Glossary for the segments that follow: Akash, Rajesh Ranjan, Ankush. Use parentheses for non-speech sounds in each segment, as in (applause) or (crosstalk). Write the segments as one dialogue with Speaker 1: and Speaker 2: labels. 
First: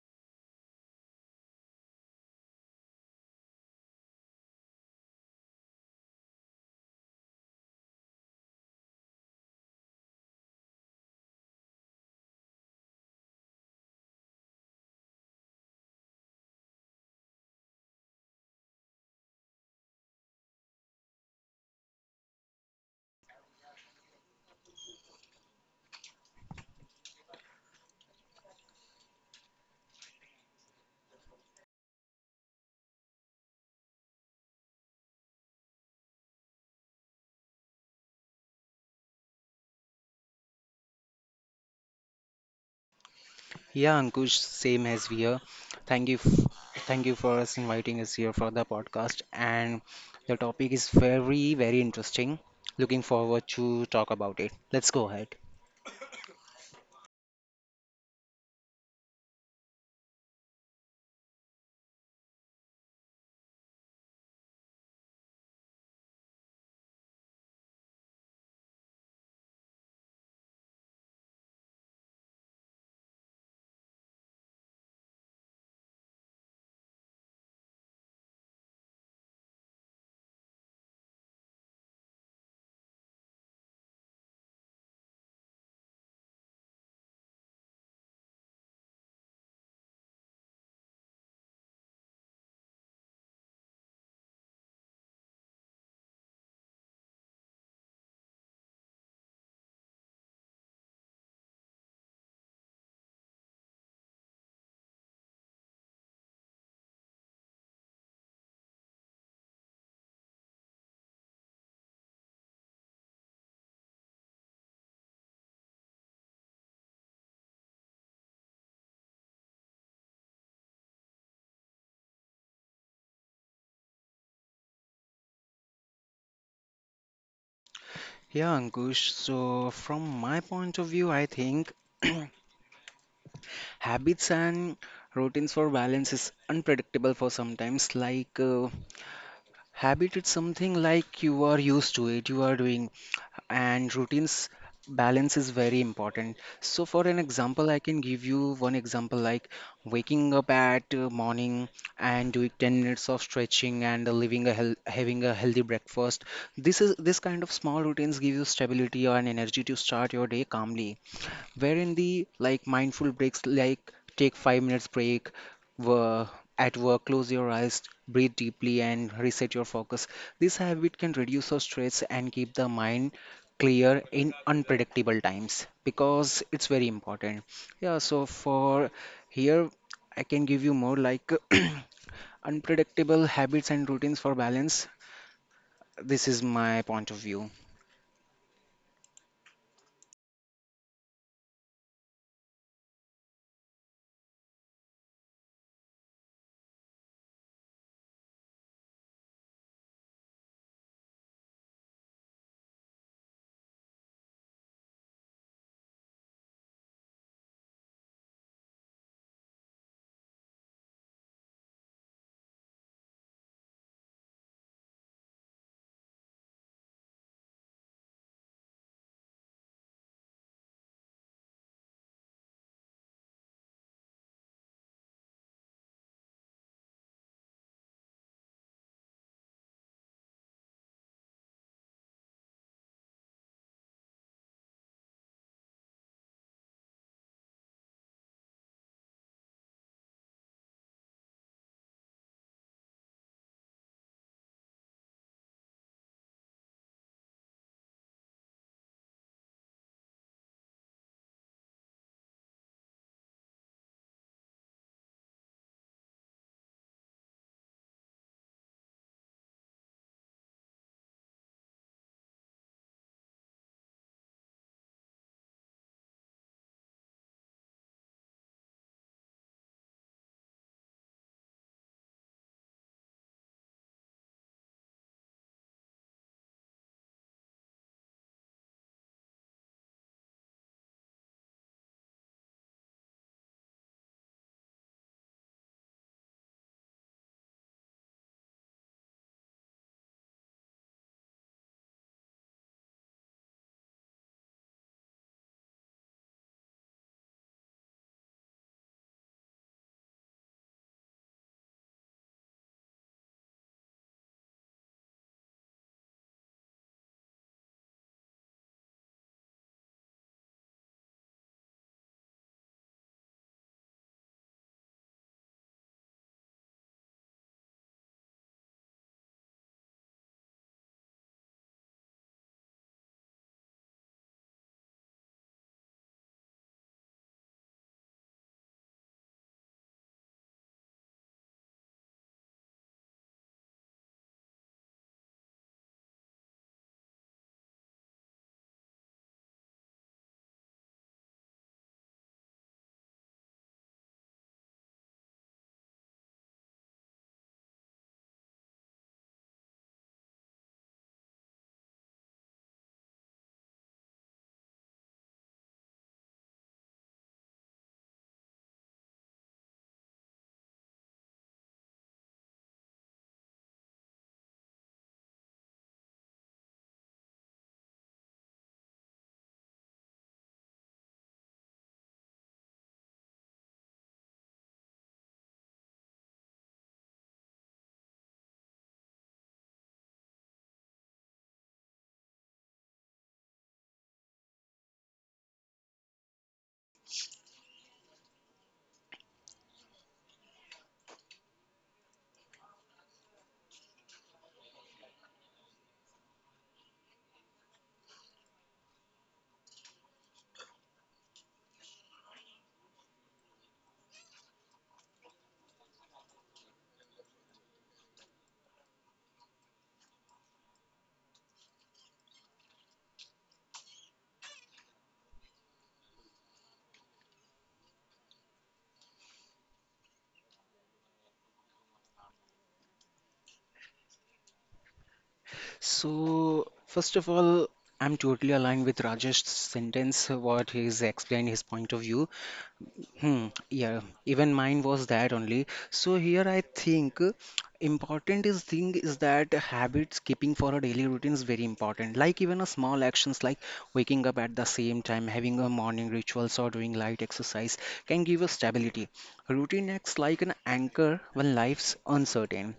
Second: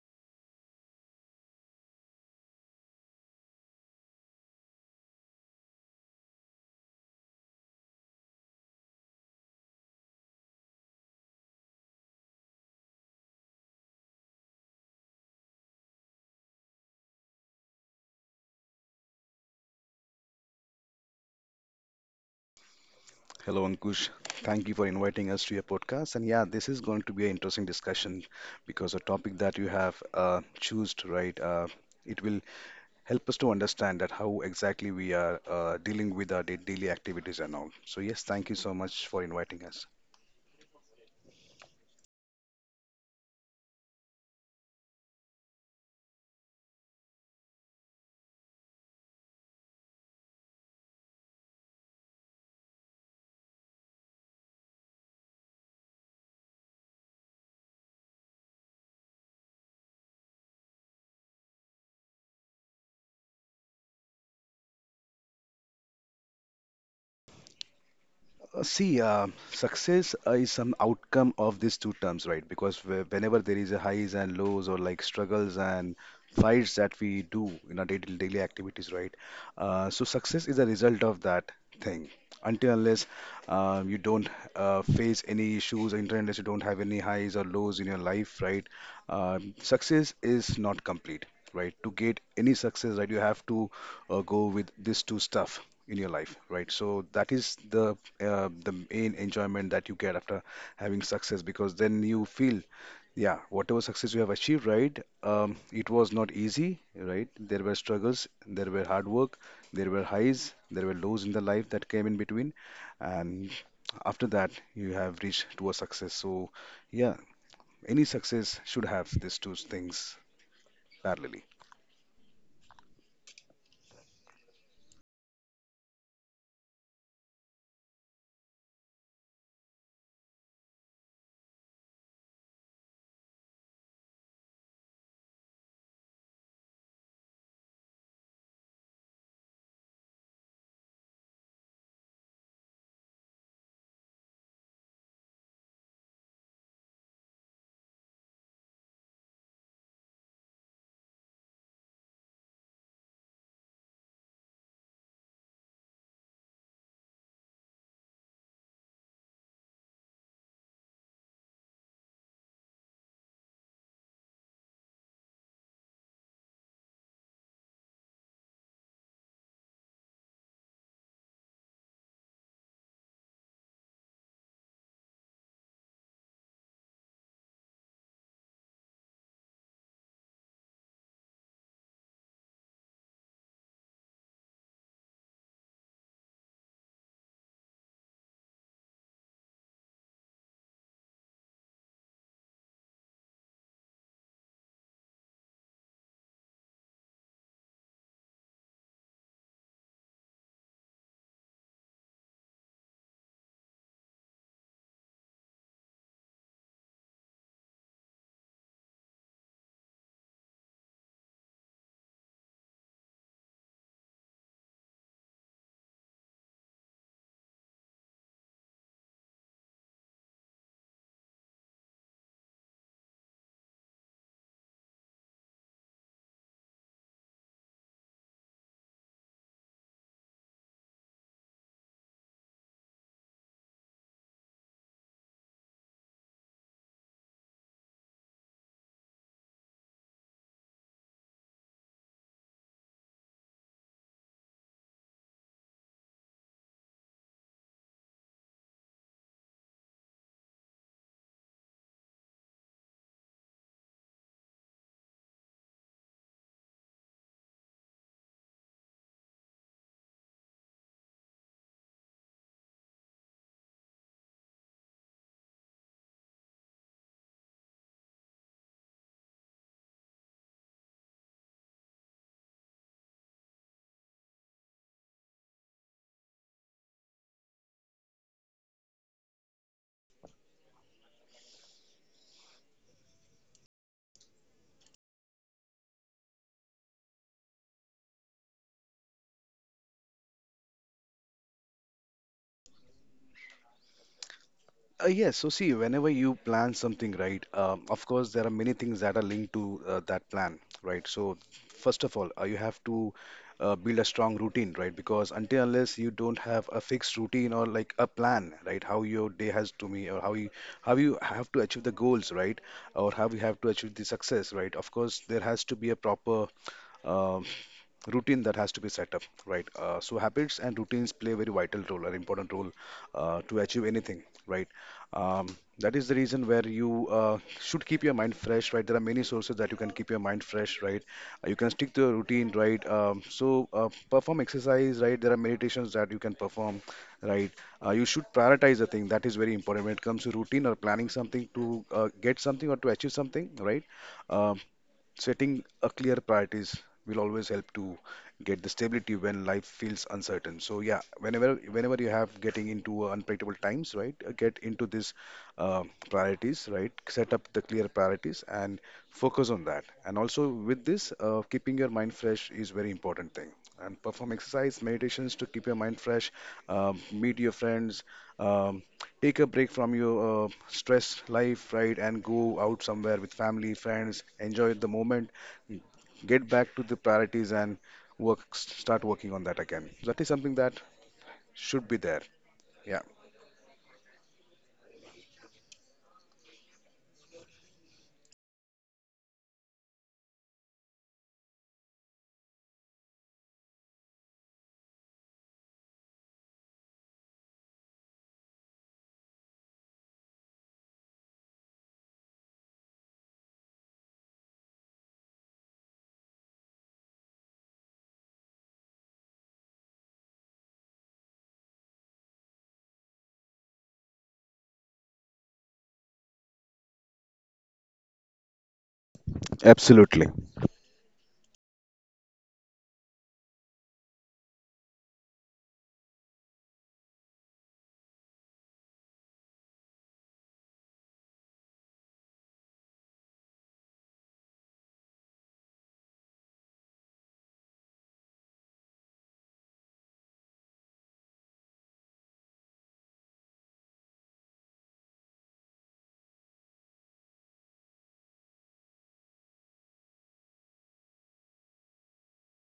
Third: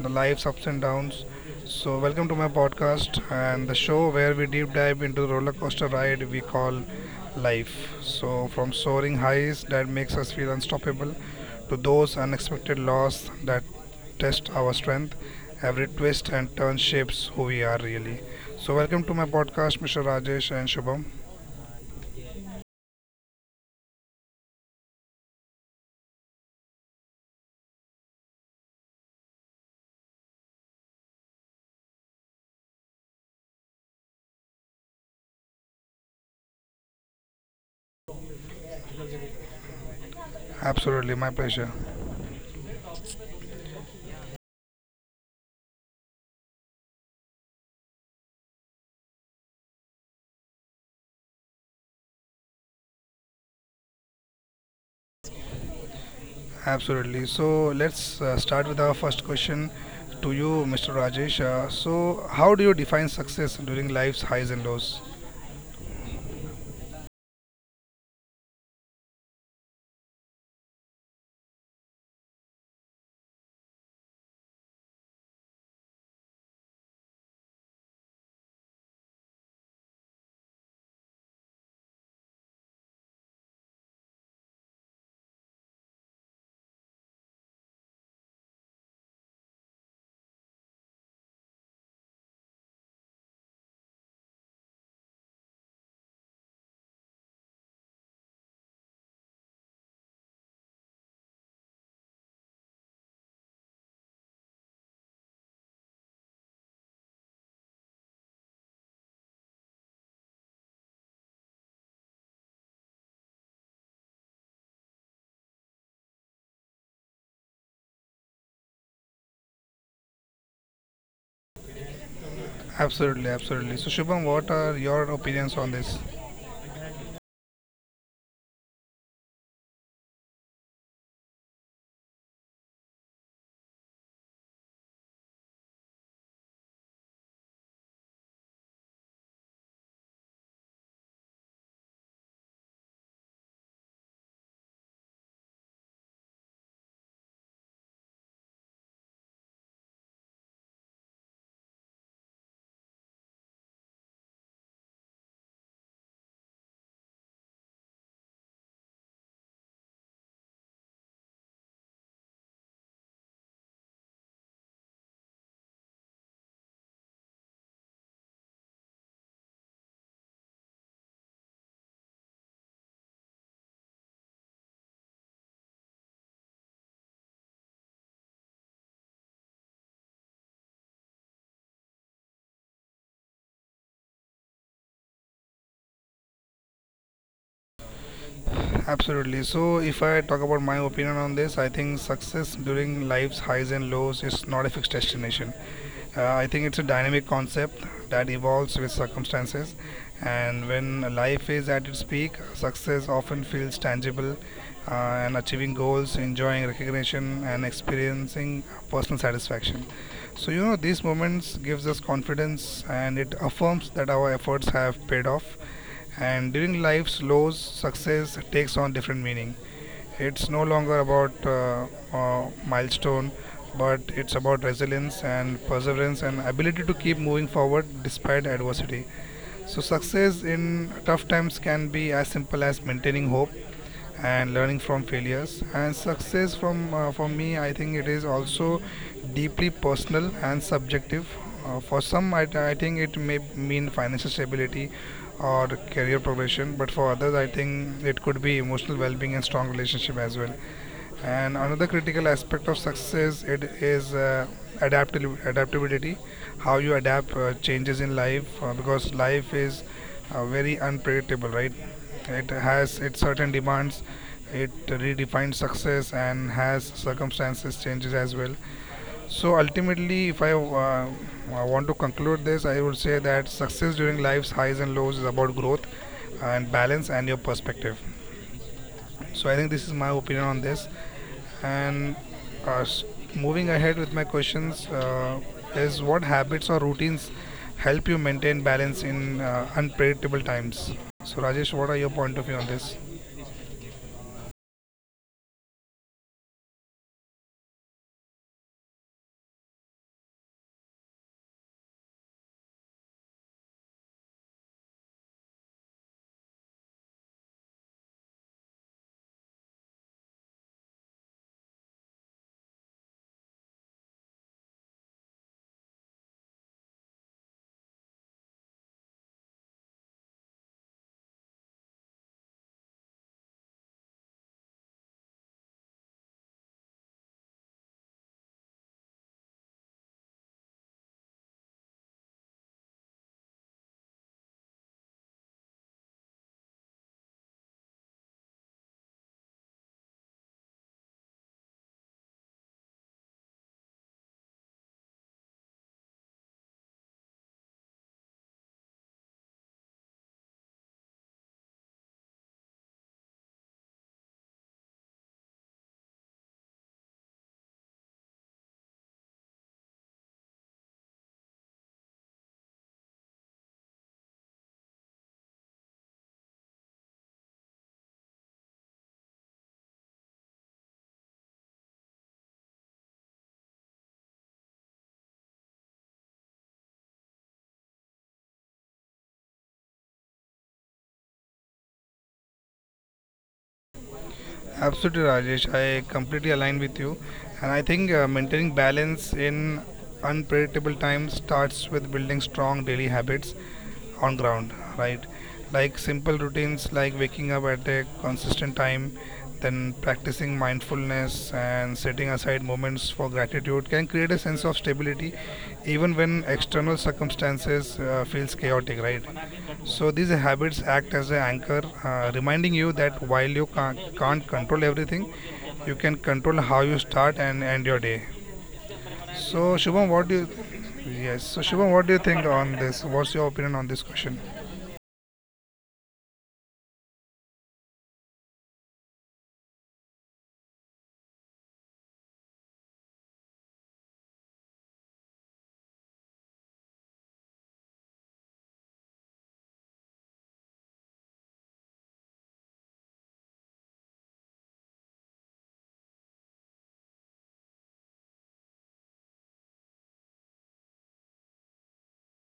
Speaker 1: the life's ups and downs. So, welcome to my podcast and the show where we deep dive into the roller coaster ride we call life. So, from soaring highs that makes us feel unstoppable to those unexpected loss that test our strength, every twist and turn shapes who we are really. So, welcome to my podcast, Mr. Rajesh and Shubham.
Speaker 2: Hello, Ankush. Thank you for inviting us to your podcast. And yeah, this is going to be an interesting discussion because the topic that you have choose, right, it will help us to understand that how exactly we are dealing with our daily activities and all. So yes, thank you so much for inviting us.
Speaker 1: Absolutely, my pleasure.
Speaker 3: Yeah, Ankush, same as we are. Thank you, thank you for us inviting us here for the podcast. And the topic is very, very interesting. Looking forward to talk about it. Let's go ahead.
Speaker 1: Absolutely. So let's start with our first question to you, Mr. Rajesh. So, how do you define success during life's highs and lows?
Speaker 2: See, success is some outcome of these two terms, right? Because whenever there is a highs and lows or like struggles and fights that we do in our daily activities, right? So success is a result of that thing. Until unless you don't face any issues, until unless you don't have any highs or lows in your life, right? Success is not complete, right? To get any success, right, you have to go with these two stuff in your life, right? So that is the main enjoyment that you get after having success because then you feel yeah, whatever success you have achieved, right, it was not easy, right, there were struggles, there were hard work, there were highs, there were lows in the life that came in between, and after that you have reached to a success. So yeah, any success should have these two things parallelly.
Speaker 1: Absolutely, absolutely. So, Shubham, what are your opinions on this?
Speaker 3: Yeah, Ankush. So from my point of view, I think (clears throat) habits and routines for balance is unpredictable for sometimes. Habit, it's something like you are used to it. You are doing and routines balance is very important, so for an example I can give you one example, like waking up at morning and doing 10 minutes of stretching and living a having a healthy breakfast. This is this kind of small routines give you stability and energy to start your day calmly, wherein the like mindful breaks, like take 5 minutes break wo- at work, close your eyes, breathe deeply, and reset your focus. This habit can reduce your stress and keep the mind clear in unpredictable times because it's very important. Yeah, so for here, I can give you more like (clears throat) unpredictable habits and routines for balance. This is my point of view.
Speaker 1: Absolutely. So, if I talk about my opinion on this, I think success during life's highs and lows is not a fixed destination. I think it's a dynamic concept that evolves with circumstances, and when life is at its peak, success often feels tangible, uh, and achieving goals, enjoying recognition, and experiencing personal satisfaction. So you know these moments gives us confidence, and it affirms that our efforts have paid off. And during life's lows, success takes on different meaning. It's no longer about milestone, but it's about resilience and perseverance and ability to keep moving forward despite adversity. So success in tough times can be as simple as maintaining hope and learning from failures. And success from for me, I think it is also deeply personal and subjective. For some, I think it may mean financial stability or career progression, but for others, I think it could be emotional well-being and strong relationship as well. And another critical aspect of success it is adaptability, how you adapt changes in life because life is very unpredictable, right? It has its certain demands. It redefines success and has circumstances changes as well. So ultimately, if I want to conclude this, I would say that success during life's highs and lows is about growth and balance and your perspective. So I think this is my opinion on this. And uh, s- moving ahead with my questions is what habits or routines help you maintain balance in unpredictable times? So, Rajesh, what are your point of view on this?
Speaker 2: Yes, so see, whenever you plan something, right, of course, there are many things that are linked to that plan, right? So, first of all, you have to build a strong routine, right? Because until unless you don't have a fixed routine or like a plan, right, how your day has to be, or how you have to achieve the goals, right, or how you have to achieve the success, right? Of course, there has to be a proper um, routine that has to be set up, right? So habits and routines play a very vital role, an important role to achieve anything, right? Um, that is the reason where you should keep your mind fresh, right? There are many sources that you can keep your mind fresh, right? You can stick to a routine, right? Perform exercise, right? There are meditations that you can perform, right? You should prioritize a thing. That is very important when it comes to routine or planning something to get something or to achieve something, right? Um Setting a clear priorities will always help to get the stability when life feels uncertain. So yeah, whenever you have getting into unpredictable times, right, get into this uh, priorities, right? Set up the clear priorities and focus on that. And also with this, keeping your mind fresh is very important thing. And perform exercise, meditations to keep your mind fresh. Meet your friends. um, Take a break from your stress life, right, and go out somewhere with family, friends, enjoy the moment, get back to the priorities and work, start working on that again. So that is something that should be there. Yeah.
Speaker 1: Absolutely, Rajesh. I completely align with you. And I think maintaining balance in unpredictable times starts with building strong daily habits on ground, right? Like simple routines like waking up at a consistent time, then practicing mindfulness and setting aside moments for gratitude can create a sense of stability even when external circumstances feels chaotic, right? So these habits act as an anchor, reminding you that while you can't control everything, you can control how you start and end your day. So Shubham,
Speaker 2: Absolutely.
Speaker 1: what do you? Yes. So Shubham, what do you think on this? What's your opinion on this question?
Speaker 3: So, first of all, I'm totally aligned with Rajesh's sentence, what he's explained his point of view. Hmm, yeah, even mine was that only. So here I think important is thing is that habits keeping for a daily routine is very important. Like even a small actions like waking up at the same time, having a morning rituals or doing light exercise can give us stability. Routine acts like an anchor when life's uncertain.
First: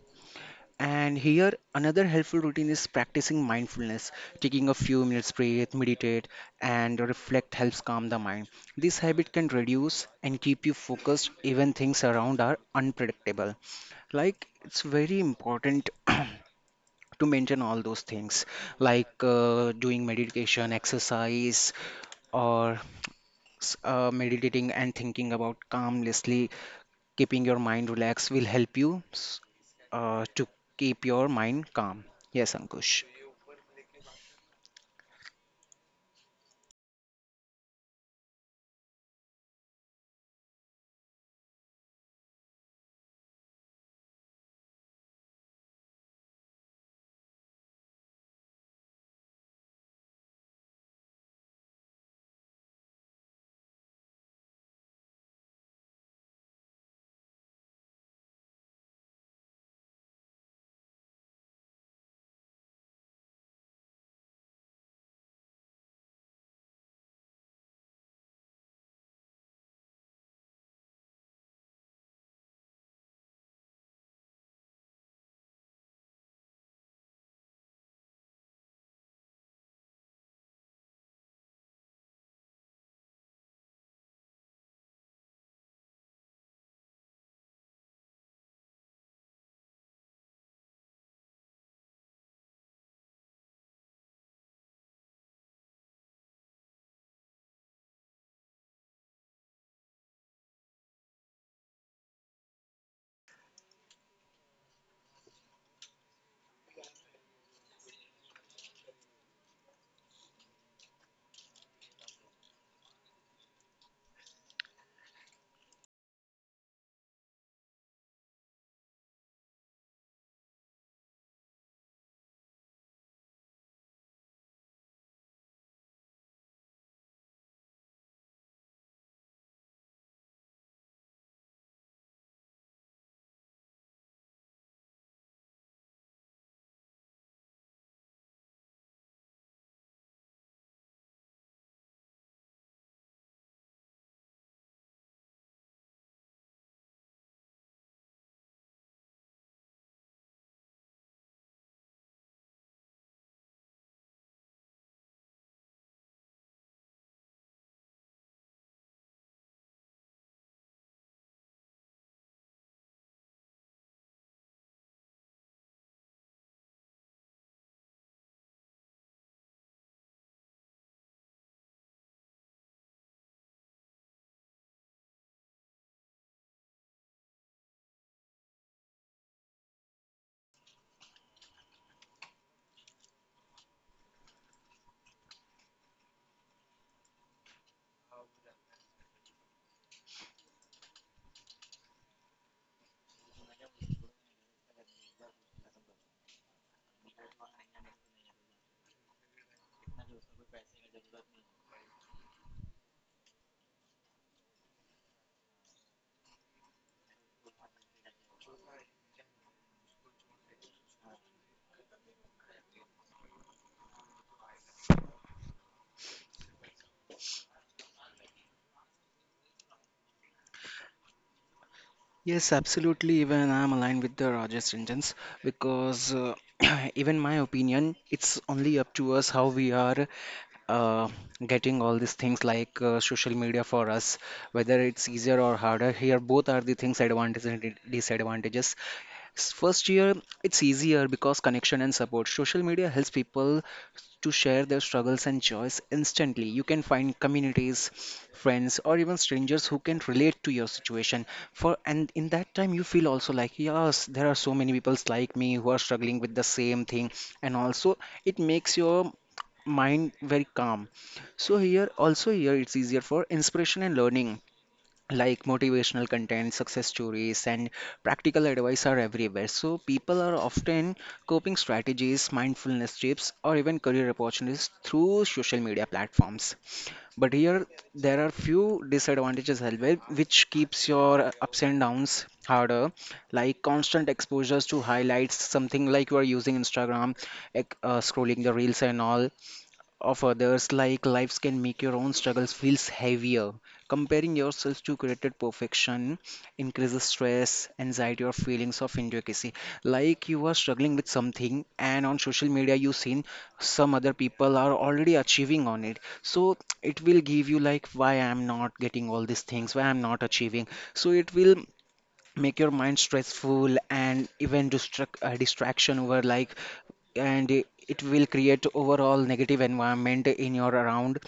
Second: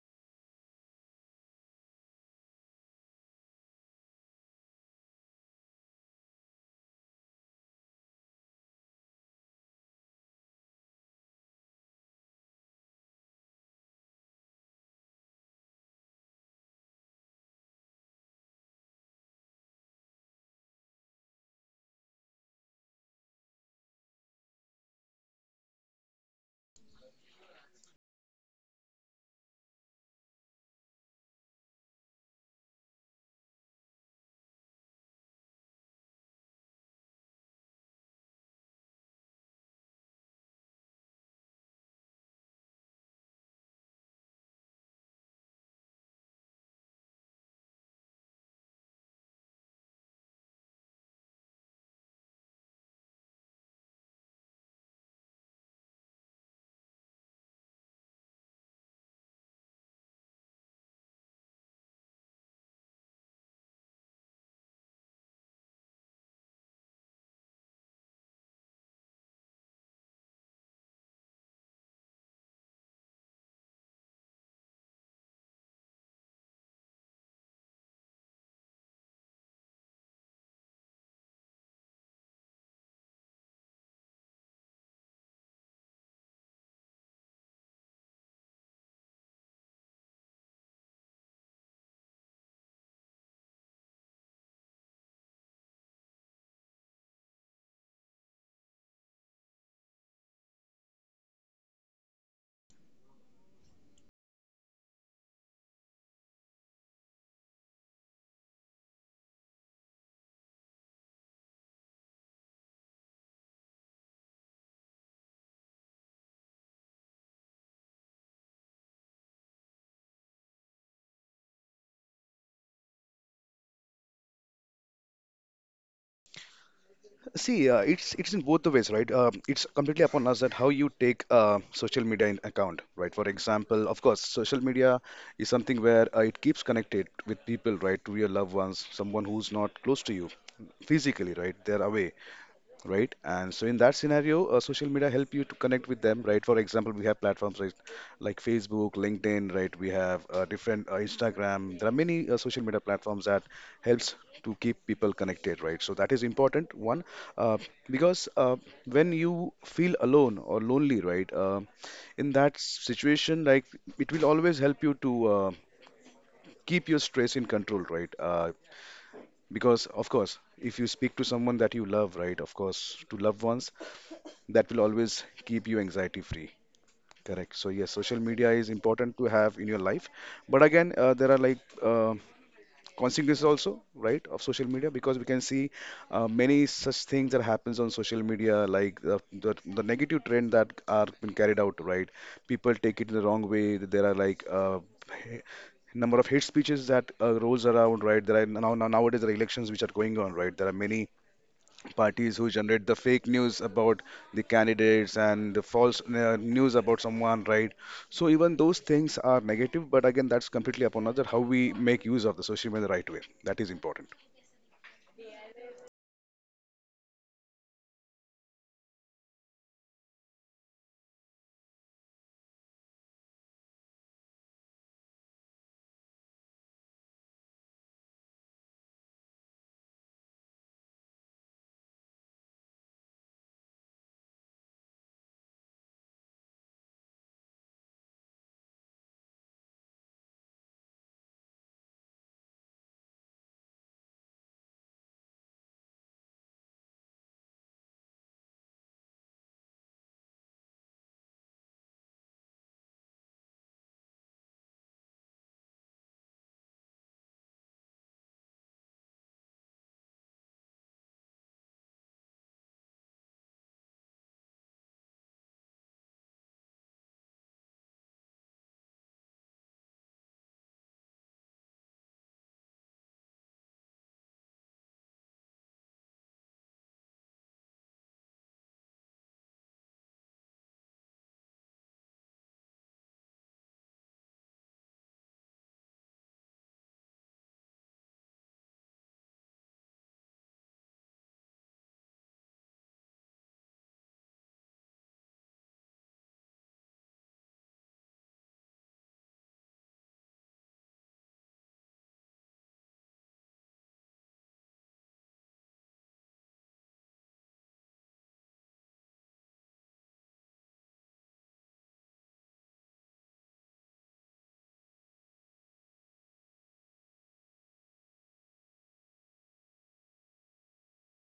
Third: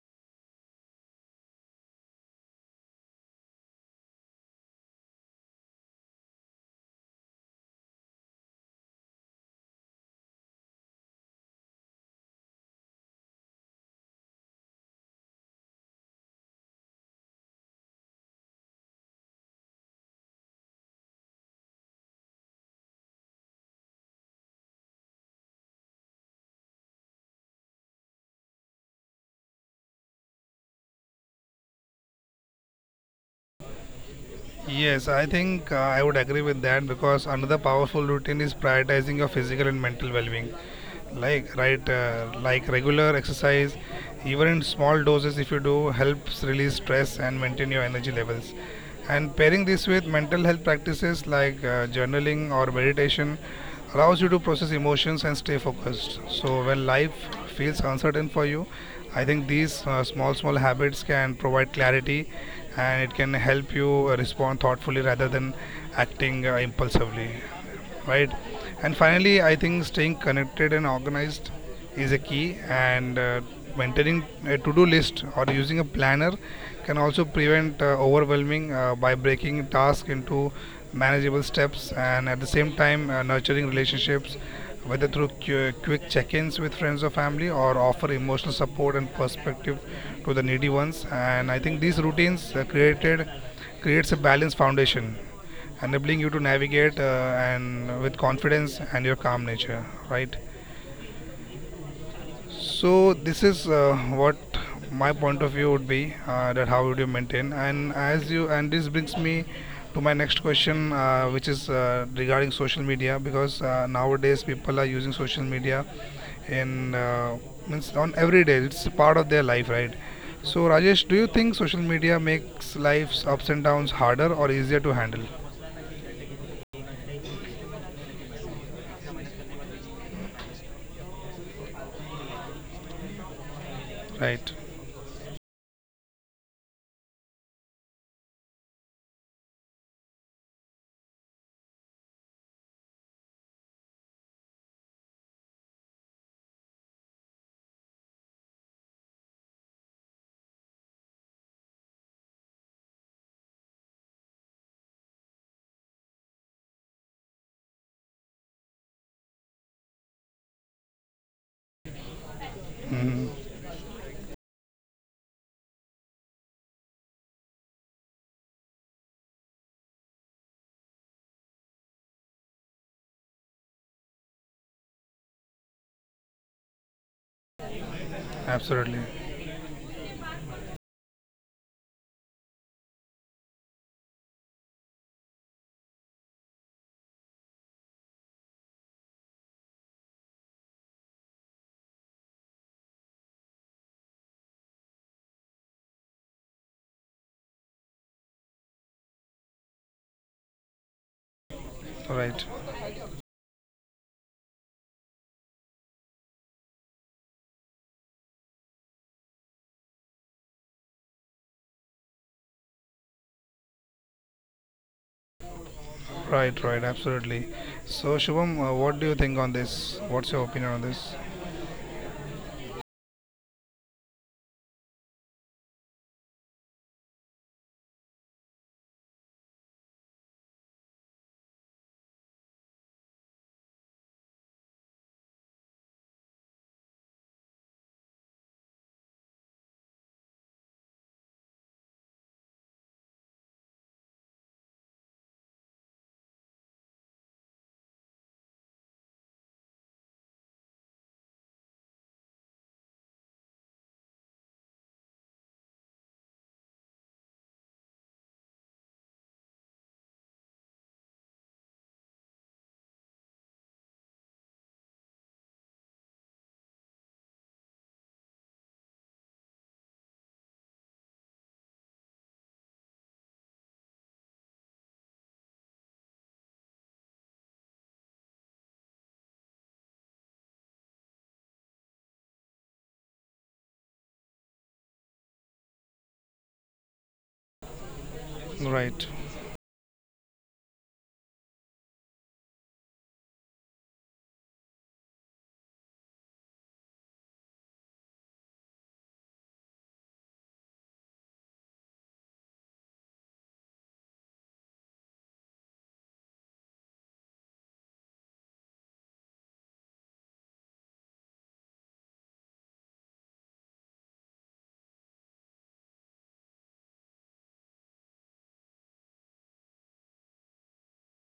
Speaker 3: And here, another helpful routine is practicing mindfulness. Taking a few minutes, breathe, meditate, and reflect helps calm the mind. This habit can reduce and keep you focused even things around are unpredictable. Like, it's very important (clears throat) to maintain all those things, like doing meditation, exercise, or meditating and thinking about calmlessly, keeping your mind relaxed will help you s- to keep your mind calm. Yes, Ankush.
Speaker 1: Yes, I think I would agree with that because another powerful routine is prioritizing your physical and mental well-being. Like right like regular exercise even in small doses if you do helps release stress and maintain your energy levels, and pairing this with mental health practices like journaling or meditation allows you to process emotions and stay focused. So when life feels uncertain for you, I think these small habits can provide clarity, and it can help you respond thoughtfully rather than acting impulsively, right? And finally, I think staying connected and organized is a key, and maintaining a to do list or using a planner can also prevent overwhelming by breaking tasks into manageable steps, and at the same time nurturing relationships whether through quick check-ins with friends or family or offer emotional support and perspective to the needy ones. And I think these routines created creates a balanced foundation enabling you to navigate and with confidence and your calm nature, right? So this is what my point of view would be, that how would you maintain. And as you, and this brings me to my next question, which is regarding social media because nowadays people are using social media in, means on every day it's part of their life, right? So Rajesh, do you think social media makes life's ups and downs harder or easier to handle?
Speaker 2: See, it's in both the ways, right? It's completely upon us that how you take social media in account, right? For example, of course,
Speaker 1: Right,
Speaker 2: social media is something where it keeps connected with people, right? To your loved ones, someone who's not close to you physically, right? They're away, right? And so in that scenario, social media help you to connect with them, right? For example, we have platforms like Facebook, LinkedIn, right? We have different Instagram. There are many social media platforms that helps to keep people connected, right? So that is important one, uh, because when you feel alone or lonely, right? In that situation, like it will always help you to keep your stress in control, right? Because of course, if you speak to someone that you love, right? Of course, to loved ones, that will always keep you anxiety free, correct? So yes, social media is
Speaker 1: absolutely.
Speaker 2: important to have in your life. But again, there are like uh, consequences also, right, of social media, because we can see many such things that happens on social media, like the negative trend that are been carried out, right, people take it the wrong way. There are like he- number of hate speeches that rolls around, right? There are nowadays there are elections which are going on, right? There are many
Speaker 1: Right,
Speaker 2: parties who generate the fake news about the candidates and the false news about someone, right? So even those things are negative, but again, that's completely upon us that how we make use of the social media the right way. That is important.
Speaker 1: right, right, absolutely. So, Shubham, what do you think on this? What's your opinion on this?
Speaker 3: Yes, absolutely. Even I'm aligned with the Rajesh Ranjans because, (clears throat) even my opinion, it's only up to us how we are uh, getting all these things like social media for us, whether it's easier or harder. Here, both are the things advantages and disadvantages. First year, it's easier because connection and support. Social media helps people to share their struggles and joys instantly. You can find communities, friends, or even strangers who can relate to your situation. For and in that time, you feel also like, yes, there are so many people like me who are struggling with the same thing, and also it makes your mind very calm. So here, also here, it's easier for inspiration and learning, like motivational content, success stories, and practical advice are everywhere. So, people are often coping strategies, mindfulness tips, or even career opportunities through social media platforms. But here, there are few disadvantages as well, which keeps your ups and downs harder, like constant exposures to highlights, something like you are using instagram, scrolling the reels
Speaker 1: Right.
Speaker 3: and all of others, like lives can make your own struggles feels heavier. Comparing yourself to created perfection increases stress, anxiety, or feelings of inadequacy. Like you are struggling with something, and on social media you've seen some other people are already achieving on it. So it will give you like why I'm not getting all these things, why I'm not achieving. So it will make your mind stressful and even distraction over like, and it will create overall negative environment in your around.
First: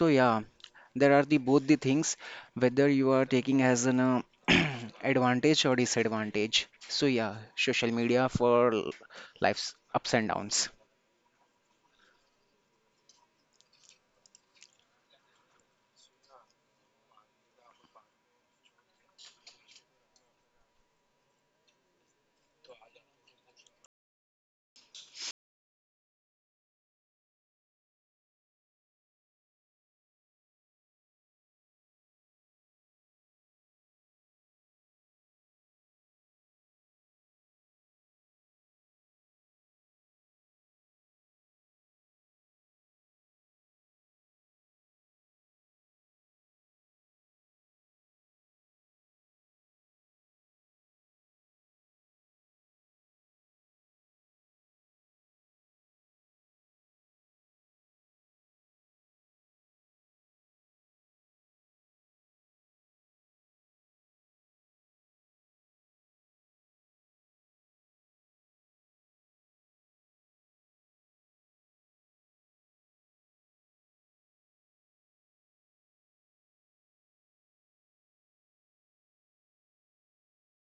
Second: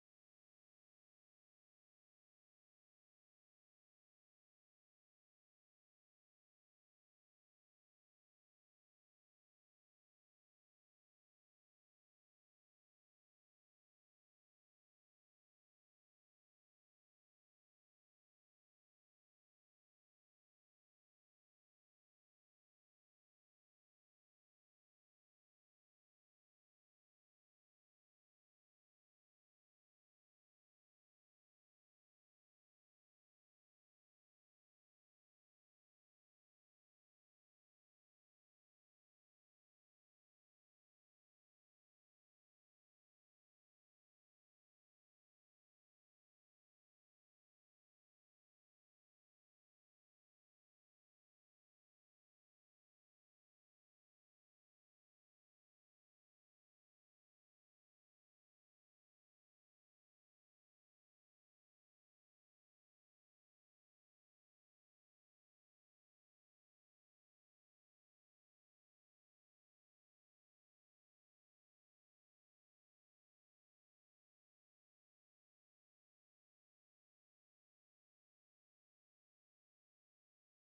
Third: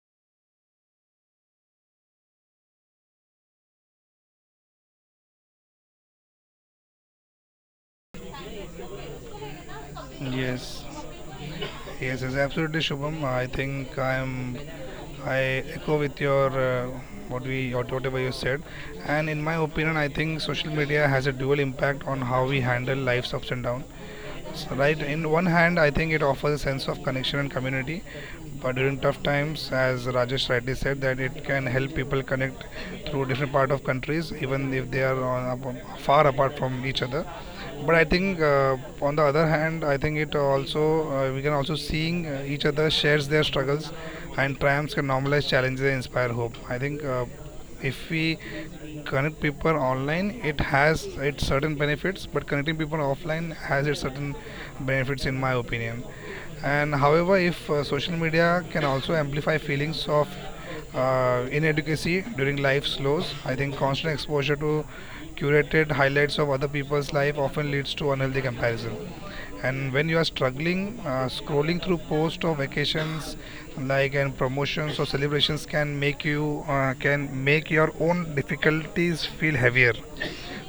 Speaker 3: So yeah, there are the both the things, whether you are taking as an (clears throat) advantage or disadvantage. So yeah, social media for life's ups and downs.
Speaker 1: Yes. Yes, yes, absolutely, Shubham. I think I'm. I echo with your what we or whatever you said, and in my opinion, I think social media has a dual impact on how we handle life's ups and downs. Right, in one hand I think it offers a sense of connection and community, but during tough times as Rajesh rightly said that it can help people connect through different part of countries even if they are on, far apart from each other. But I think, on the other hand, I think it also we can also seeing each other shares their struggles, and triumphs can normalize challenges and inspire hope. I think if we connect people online, it has its certain benefits, but connecting people offline has its certain benefits, in my opinion. And however, if social media can also amplify feelings of inadequacy during life's lows, I think constant exposure to curated highlights of other people's life often leads to unhealthy comparison. And when you are struggling, scrolling through posts of vacations, like and promotions or celebrations, can make your own difficulties feel heavier.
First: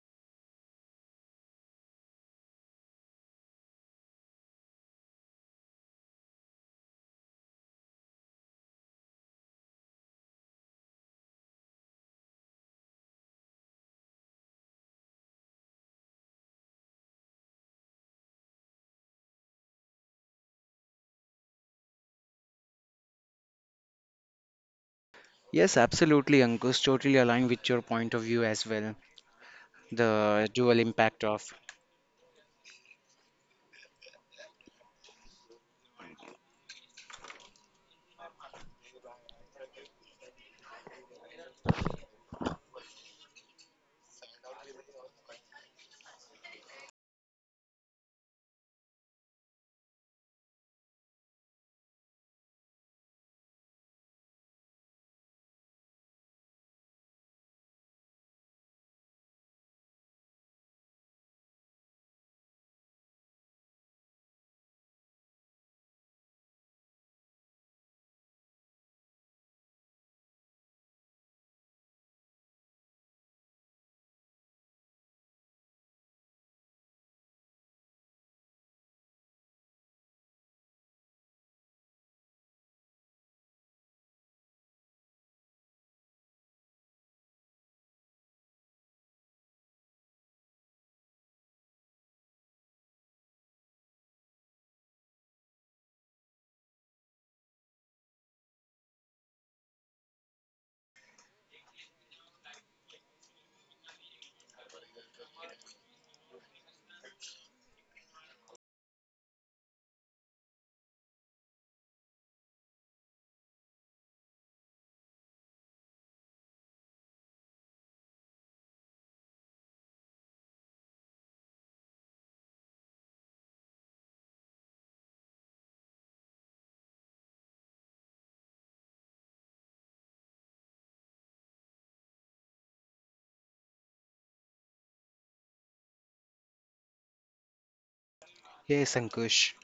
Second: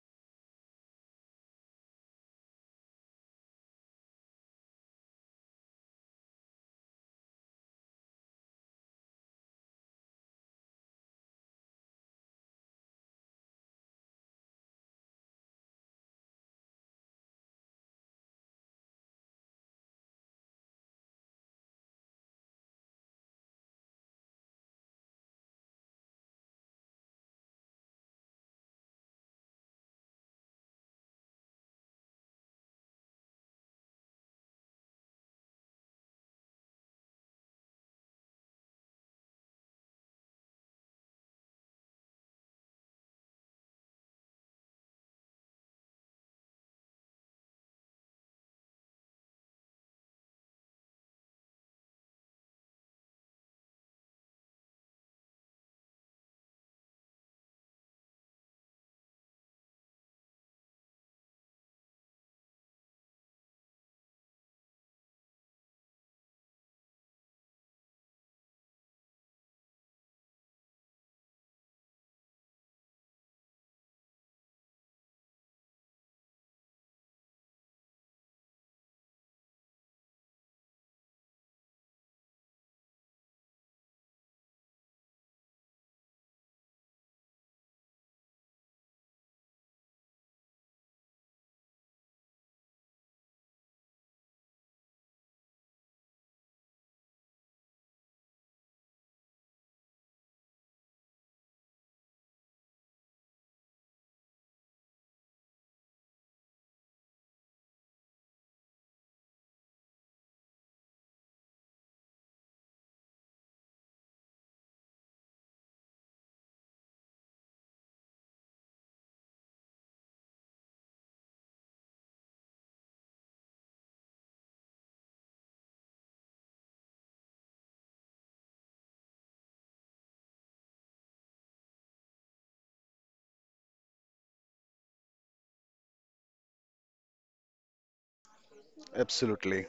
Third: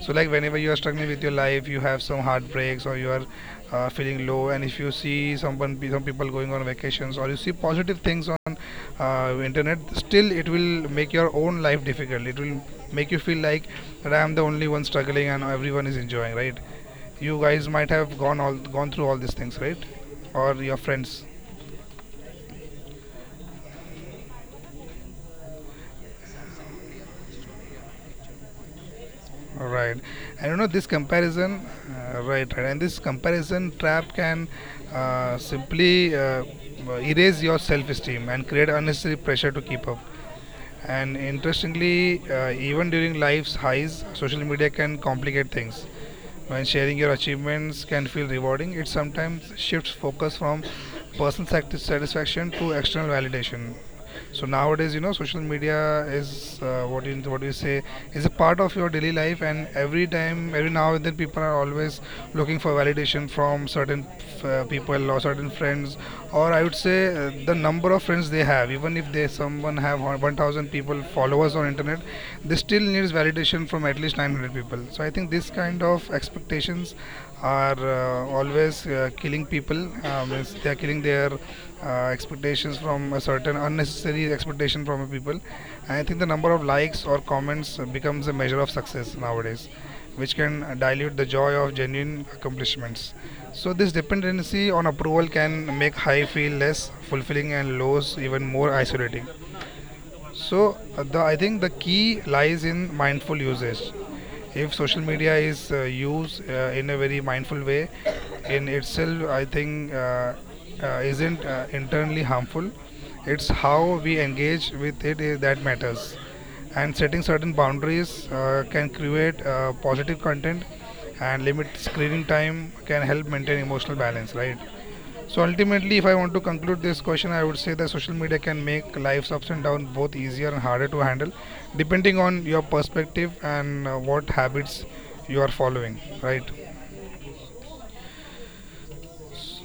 Speaker 1: So like whenever you are struggling with your life you have some heartbreaks or you are feeling low, and if you see someone some people going on vacations or you see positive things on internet, still it will make your own life difficult. It will make you feel like that I am the only one struggling and everyone is enjoying, right? You guys might have gone all gone through all these things, right? Or your friends.
Speaker 3: Yes, absolutely, Ankush, totally aligned with your point of view as well.
Speaker 1: Right,
Speaker 3: The
Speaker 1: and you know
Speaker 3: dual
Speaker 1: this
Speaker 3: impact of
Speaker 1: comparison, right, right, and this comparison trap can simply erase your self-esteem and create unnecessary pressure to keep up. And interestingly, even during life's highs, social media can complicate things. When sharing your achievements can feel rewarding, it sometimes shifts focus from personal satisfaction to external validation. So nowadays, you know, social media is what you what do you say is a part of your daily life, and every time, every now and then, people are always looking for validation from certain people or certain friends, or I would say the number of friends they have. Even if they someone have 1,000 people followers on internet, they still needs validation from at least 900 people. So I think this kind of expectations are always killing people. Means they are killing their expectations from a certain unnecessary expectation from people. And I think the number of likes or comments becomes a measure of success nowadays, which can dilute the joy of genuine accomplishments. So this dependency on approval can make high feel less fulfilling and lows even more isolating. So I think the key lies in mindful usage. If social media is used in a very mindful way, in itself, I think isn't internally harmful. It's how we engage with it is that matters. And setting certain boundaries can create positive content, and limit screening time can help maintain emotional balance, right? So ultimately, if I want to conclude this question, I would say that social media can make life's ups and downs both easier and harder to handle, depending on your perspective and what habits you are following. Right?
Speaker 3: yes, Ankush,
Speaker 2: Absolutely.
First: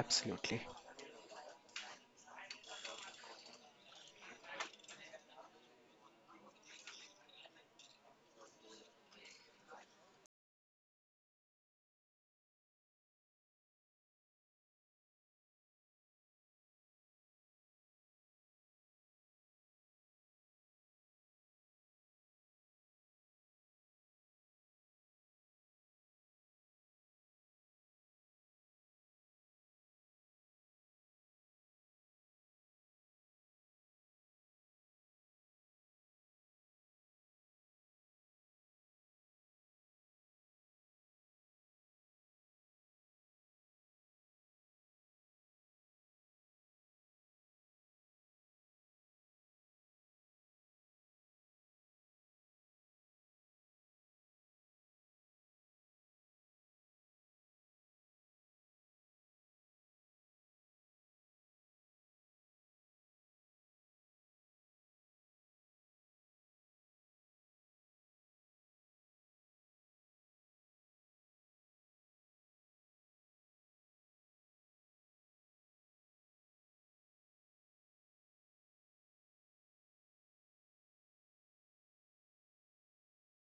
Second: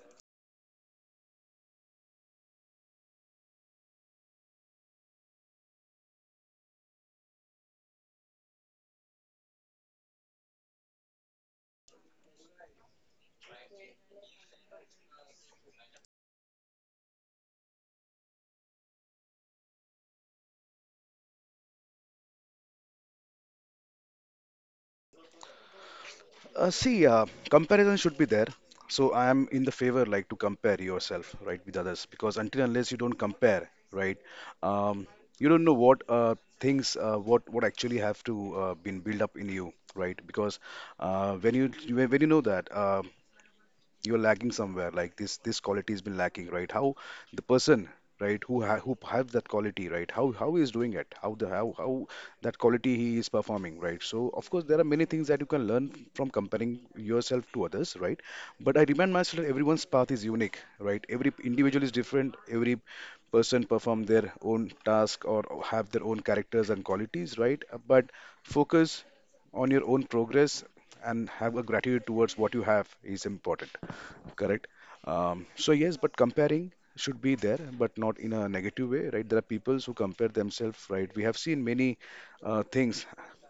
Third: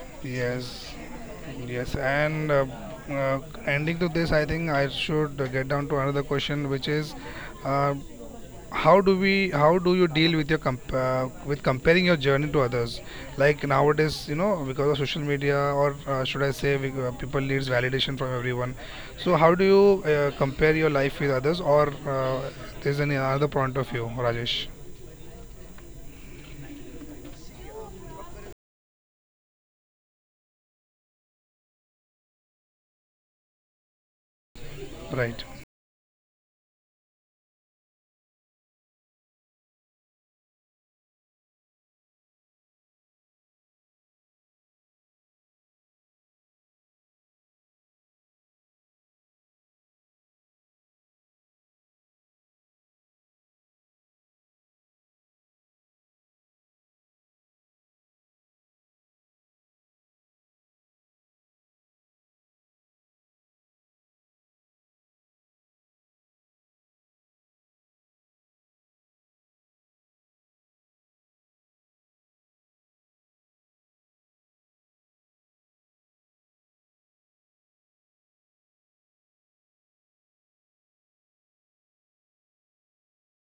Speaker 3: absolutely.
Speaker 1: Yes. Yes. And uh, ending to this, I think I should get down to another question, which is, uh, how do you deal with your with comparing your journey to others, like nowadays you know because of social media, or should I say we, people needs validation from everyone. So how do you compare your life with others, or there's any other point of view, Rajesh?
Speaker 2: See, comparison should be there. So I am in the favor like to compare yourself, right, with others, because until unless you don't compare, right, um, you don't
Speaker 1: Right,
Speaker 2: know what things what actually have to been built up in you, right? Because when you know that, you're lacking somewhere, like this quality has been lacking, right? How the person, right, who ha who have that quality, right, how he is doing it, how the how that quality he is performing, right? So of course, there are many things that you can learn from comparing yourself to others, right? But I remind myself that everyone's path is unique, right? Every individual is different. Every person perform their own task or have their own characters and qualities, right? But focus on your own progress and have a gratitude towards what you have is important. Correct. So yes, but comparing should be there, but not in a negative way, right? There are peoples who compare themselves, right? We have seen many things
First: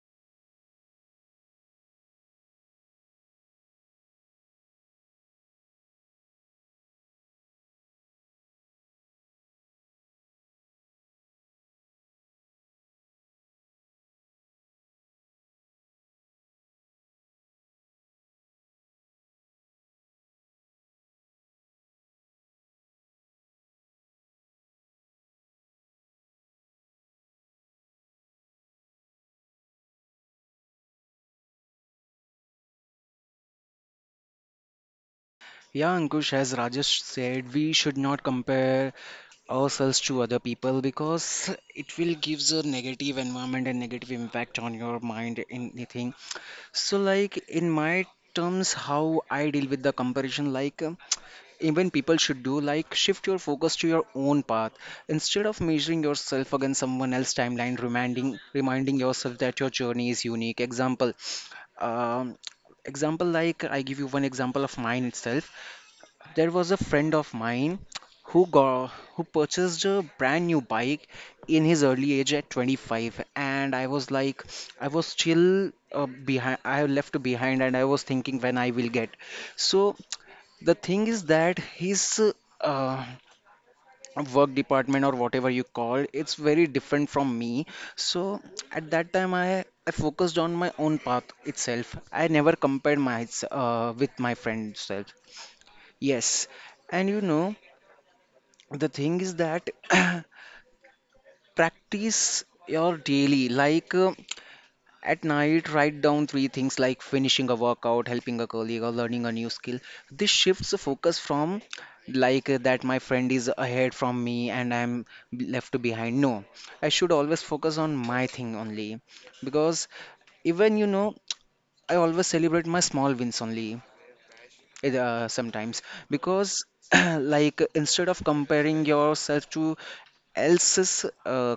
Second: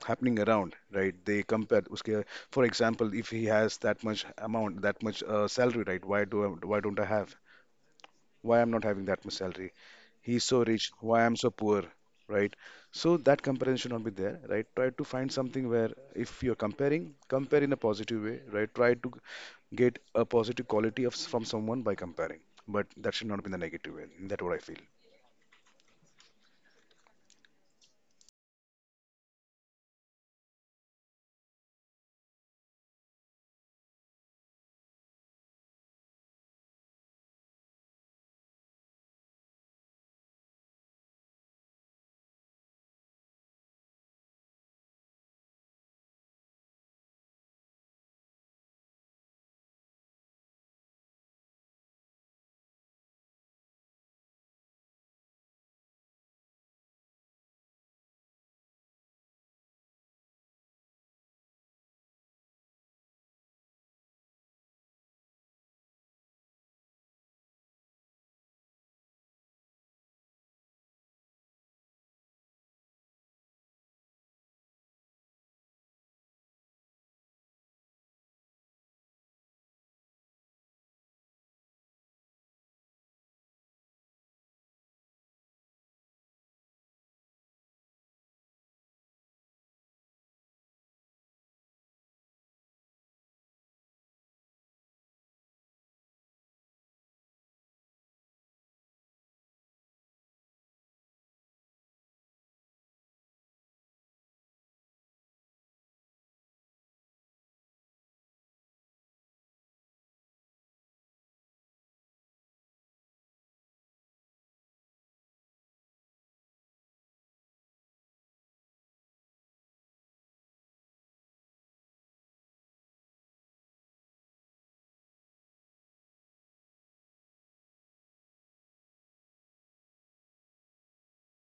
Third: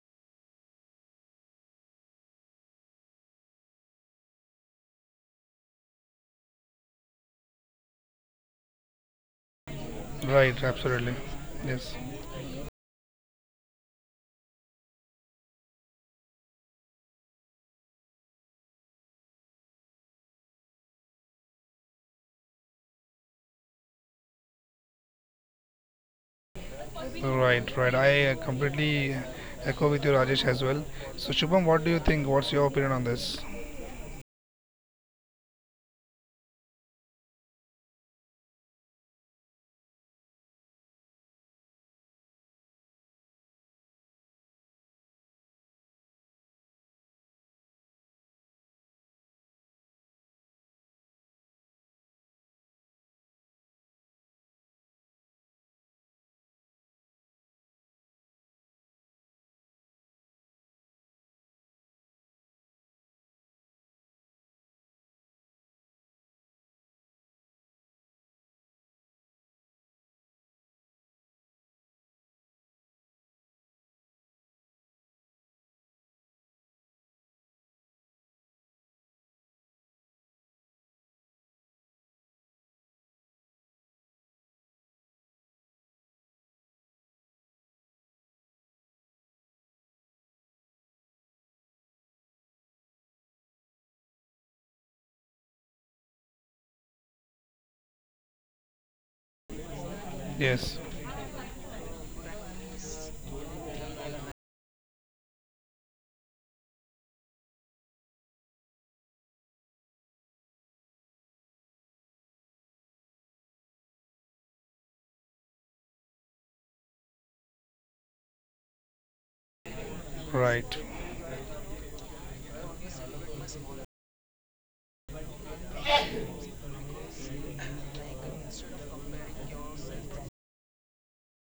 Speaker 2: happening around, right? They compare. Uske, for example, if he has that much amount, that much salary, right? Why do I, why don't I have? Why I'm not having that much salary? He's
Speaker 1: right,
Speaker 2: so rich,
Speaker 1: absolutely.
Speaker 2: why I'm so poor,
Speaker 1: Yes.
Speaker 2: right? So that comparison should not be there, right? Try to find something where if you're comparing, compare in a positive way, right? Try to get a positive quality of from someone by comparing, but that should not be in the negative way. That's what I feel.
Speaker 1: Right, right, I completely echo with you, Rajesh, as well. So Shubham, what do you think? What's your opinion on this?
Speaker 3: Yeah, Ankush, as Rajesh said, we should not compare ourselves to other people because it will gives a negative environment and negative impact on your mind in anything. So, like in my terms, how I deal with the comparison, like even people should do, like shift your focus to your own path instead of measuring yourself against someone else's timeline. Reminding yourself that your journey is unique. Example, um, example like I give you one example of mine itself. There was a friend of mine who purchased a brand new bike in his early age at 25, and I was like I was still behind, I left behind and I was thinking when I will get. So the thing is that his uh, work department or whatever you call it's very different from me. So at that time I focused on my own path itself. I never compared my with my friend's self. Yes. And you know, the thing is that (clears throat)
Speaker 1: Yes.
Speaker 3: practice your daily like at night write down three things like finishing a workout, helping a colleague, or learning a new skill. This shifts the focus from like that my friend is ahead from me and I'm left behind. No, I should always focus on my thing only. Because
Speaker 1: Right,
Speaker 3: even you know, I always celebrate my small wins only. It, sometimes, because (clears throat) like instead of comparing yourself to else's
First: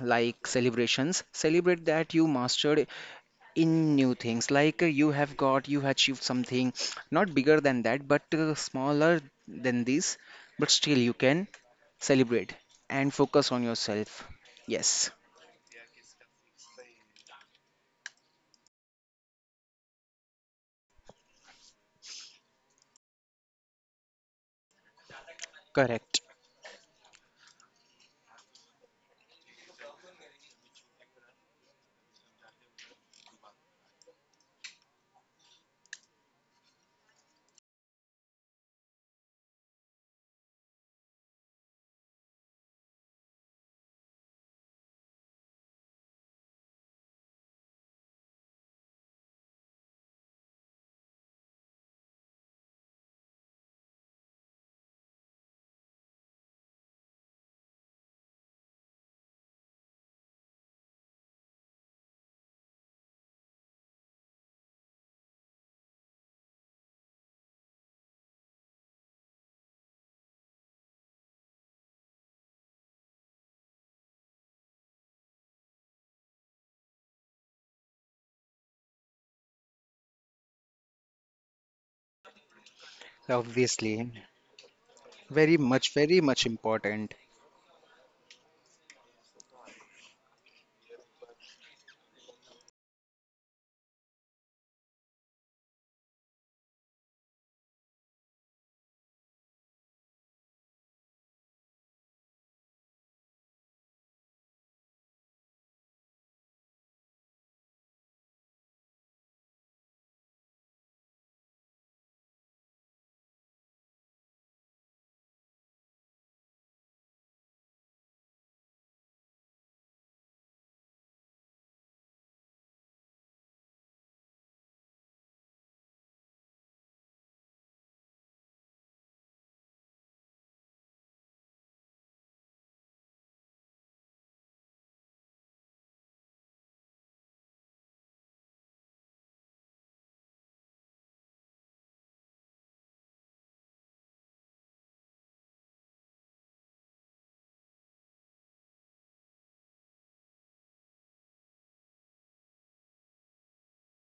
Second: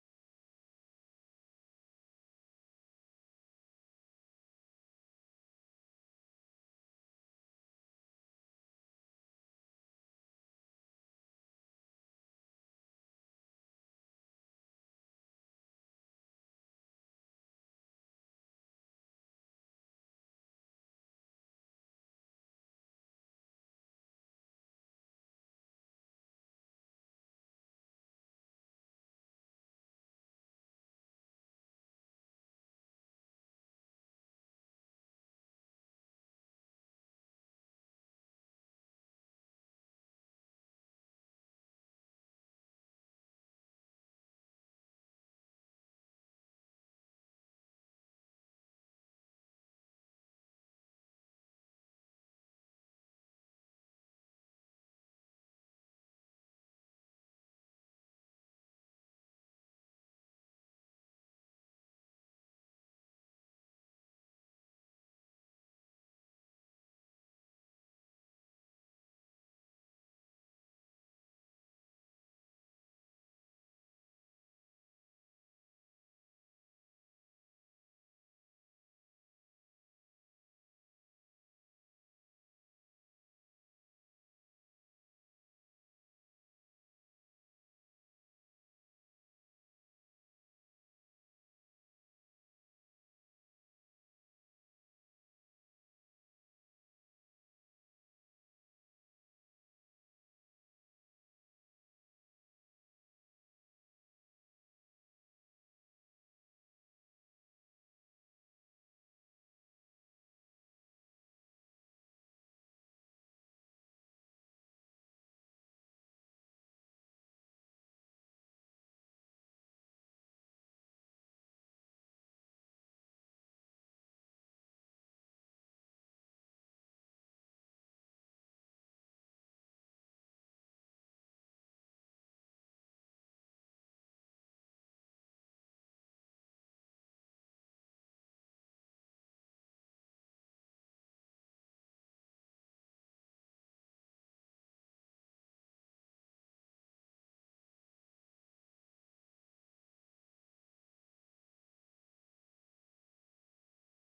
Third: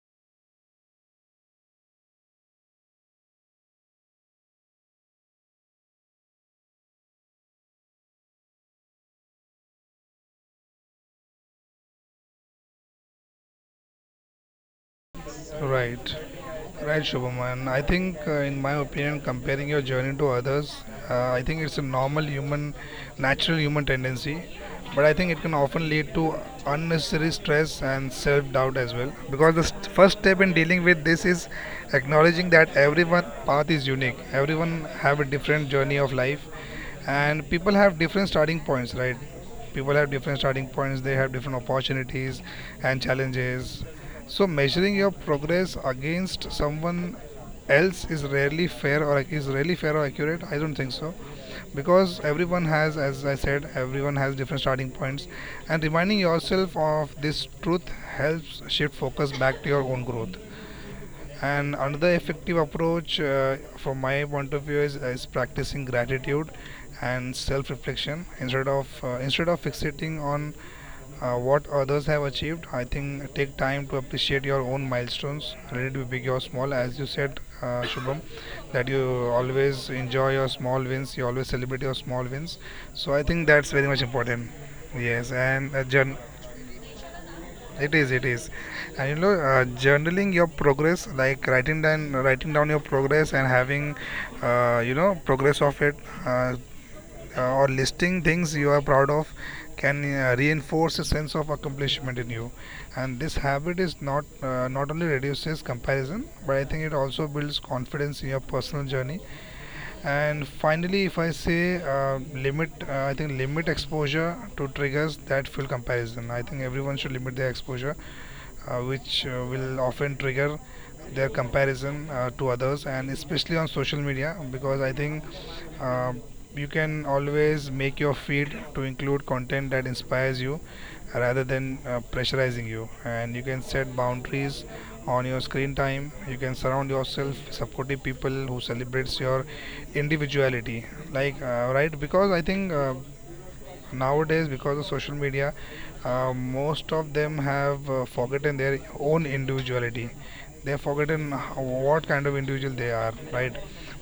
Speaker 3: like celebrations, celebrate that you mastered in new things, like you have got you achieved something, not bigger than that but smaller than this, but still you can celebrate and focus on yourself. Yes.
Speaker 1: right. Right, Shubhaman. I think, in my opinion, comparing your journey to others, I think it's a normal human, natural human tendency. But I think it can often lead
Speaker 3: Correct.
Speaker 1: to unnecessary stress and self doubt as well. Because the first step in dealing with this is acknowledging that everyone's path is unique, everyone have a different journey of life, and people have different starting points, right? People have different starting points, they have different opportunities and challenges, so measuring your progress against someone else is rarely fair or accurate, I don't think so. Because everyone has as I said everyone has different starting points, and reminding yourself of this truth helps shift focus back to your own growth. And another effective approach, from my point of view, is practicing gratitude and self-reflection, instead of fixating on what others have achieved. I think take time to appreciate your own milestones, whether it be big or small. As you said, Shubham, that you always enjoy your small wins, you always celebrate your small wins. So I think that's very much
Speaker 3: Obviously.
Speaker 1: important. Yes,
Speaker 3: Very much,
Speaker 1: and
Speaker 3: very much important.
Speaker 1: it is, and you know, journaling your progress, like writing down your progress and having, you know, progress of it, uh, or listing things you are proud of, can reinforce a sense of accomplishment in you. And this habit is not only reduces comparison, but I think it also builds confidence in your personal journey. And finally, if I say I think limit exposure to triggers that fuel comparison. I think everyone should limit their exposure, which will often trigger their comparison to others, and especially on social media, because I think uh, you can always make your feed to include content that inspires you rather than pressurizing you, and you can set boundaries on your screen time. You can surround yourself supportive people who celebrates your individuality, like, right, because I think, nowadays, because of social media, most of them have forgotten their own individuality. They've forgotten how, what kind of individual they are, right?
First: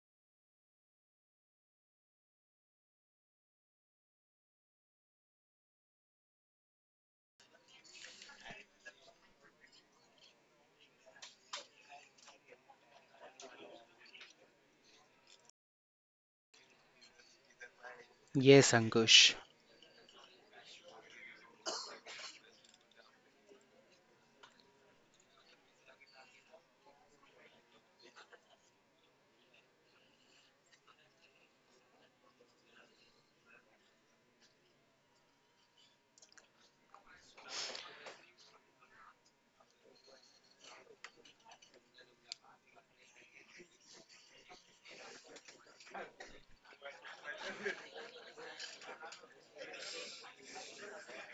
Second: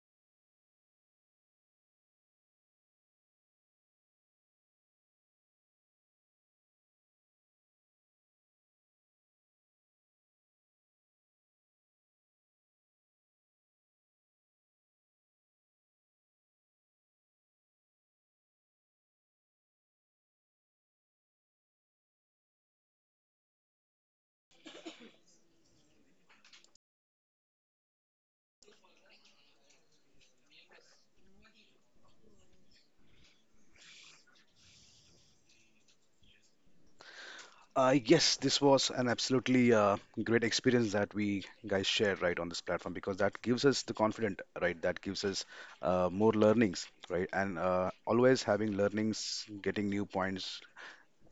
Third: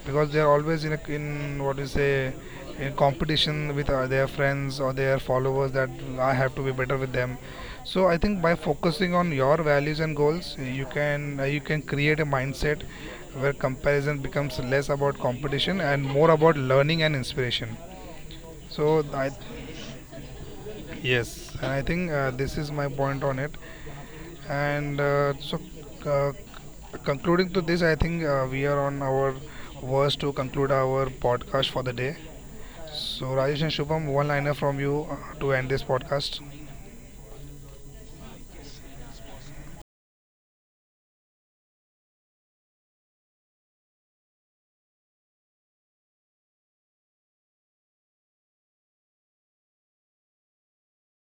Speaker 1: Because they are always in a, in what you say in competition with their friends or their followers that I have to be better with them. So I think by focusing on your values and goals, you can create a mindset where comparison becomes less about competition and more about learning and inspiration.
Speaker 3: Yes,
Speaker 1: So
Speaker 3: Ankush.
Speaker 1: I. Yes, and I think this is my point on it. And uh, concluding to this, I think we are on our worst to conclude our podcast for the day. So, Rajesh and Shubham, one liner from you to end this podcast.
Speaker 2: Yes, this was an absolutely great experience that we guys shared right on this platform, because that gives us the confident, right, that gives us more learnings, right, and always having learnings, getting new points,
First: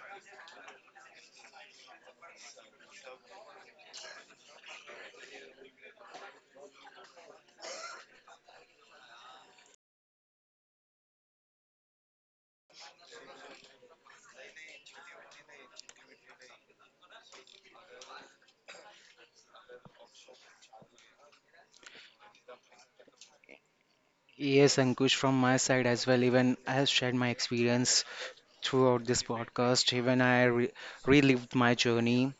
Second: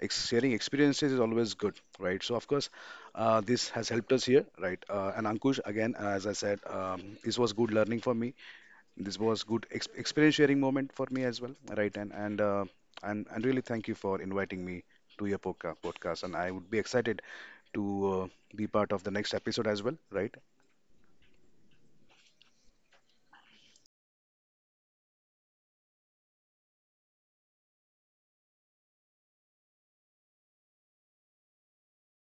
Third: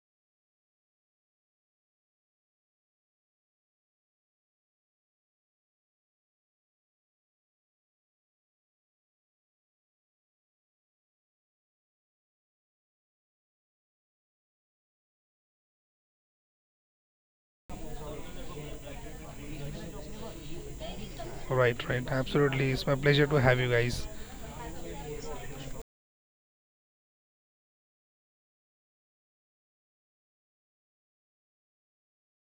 Speaker 2: sharing experiences is always good, right? So, of course, this has helped us here, right? And Ankush, again, as I said, this was good learning for me. This was good ex experience sharing moment for me as well, right? And really thank you for inviting me to your podcast. And I would be excited to uh, be part of the next episode as well, right?
Speaker 1: Right, right, absolutely. It's my pleasure to have you guys.
Speaker 3: Yes, Ankush, from my side as well, even I have shared my experience throughout this podcast. Even I re relived my journey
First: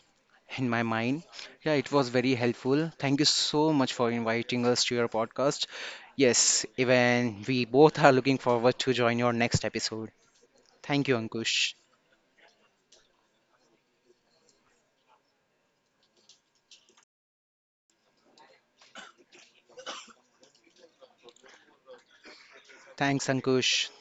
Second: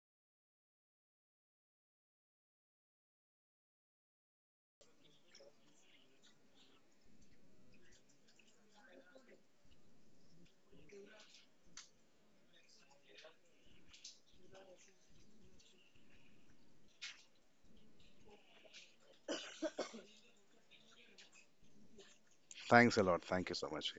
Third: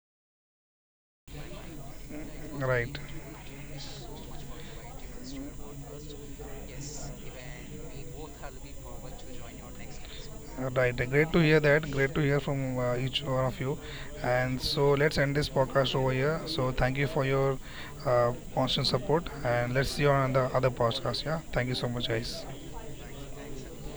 Speaker 3: in my mind. Yeah, it was very helpful.
Speaker 1: Right.
Speaker 3: Thank you so much for inviting us to your podcast. Yes, even we both are looking forward to join your next episode.
Speaker 1: Right,
Speaker 3: Thank you,
Speaker 1: great to hear
Speaker 3: Ankush.
Speaker 1: that. Great to hear from each one of you. And so let's end this podcast over here. So thank you for your constant support, and let's see you on the other podcast. Yeah, thank you so much, guys.
Speaker 2: Thanks a
Speaker 3: Thanks,
Speaker 2: lot. Thank you so
Speaker 3: Ankush.
Speaker 2: much.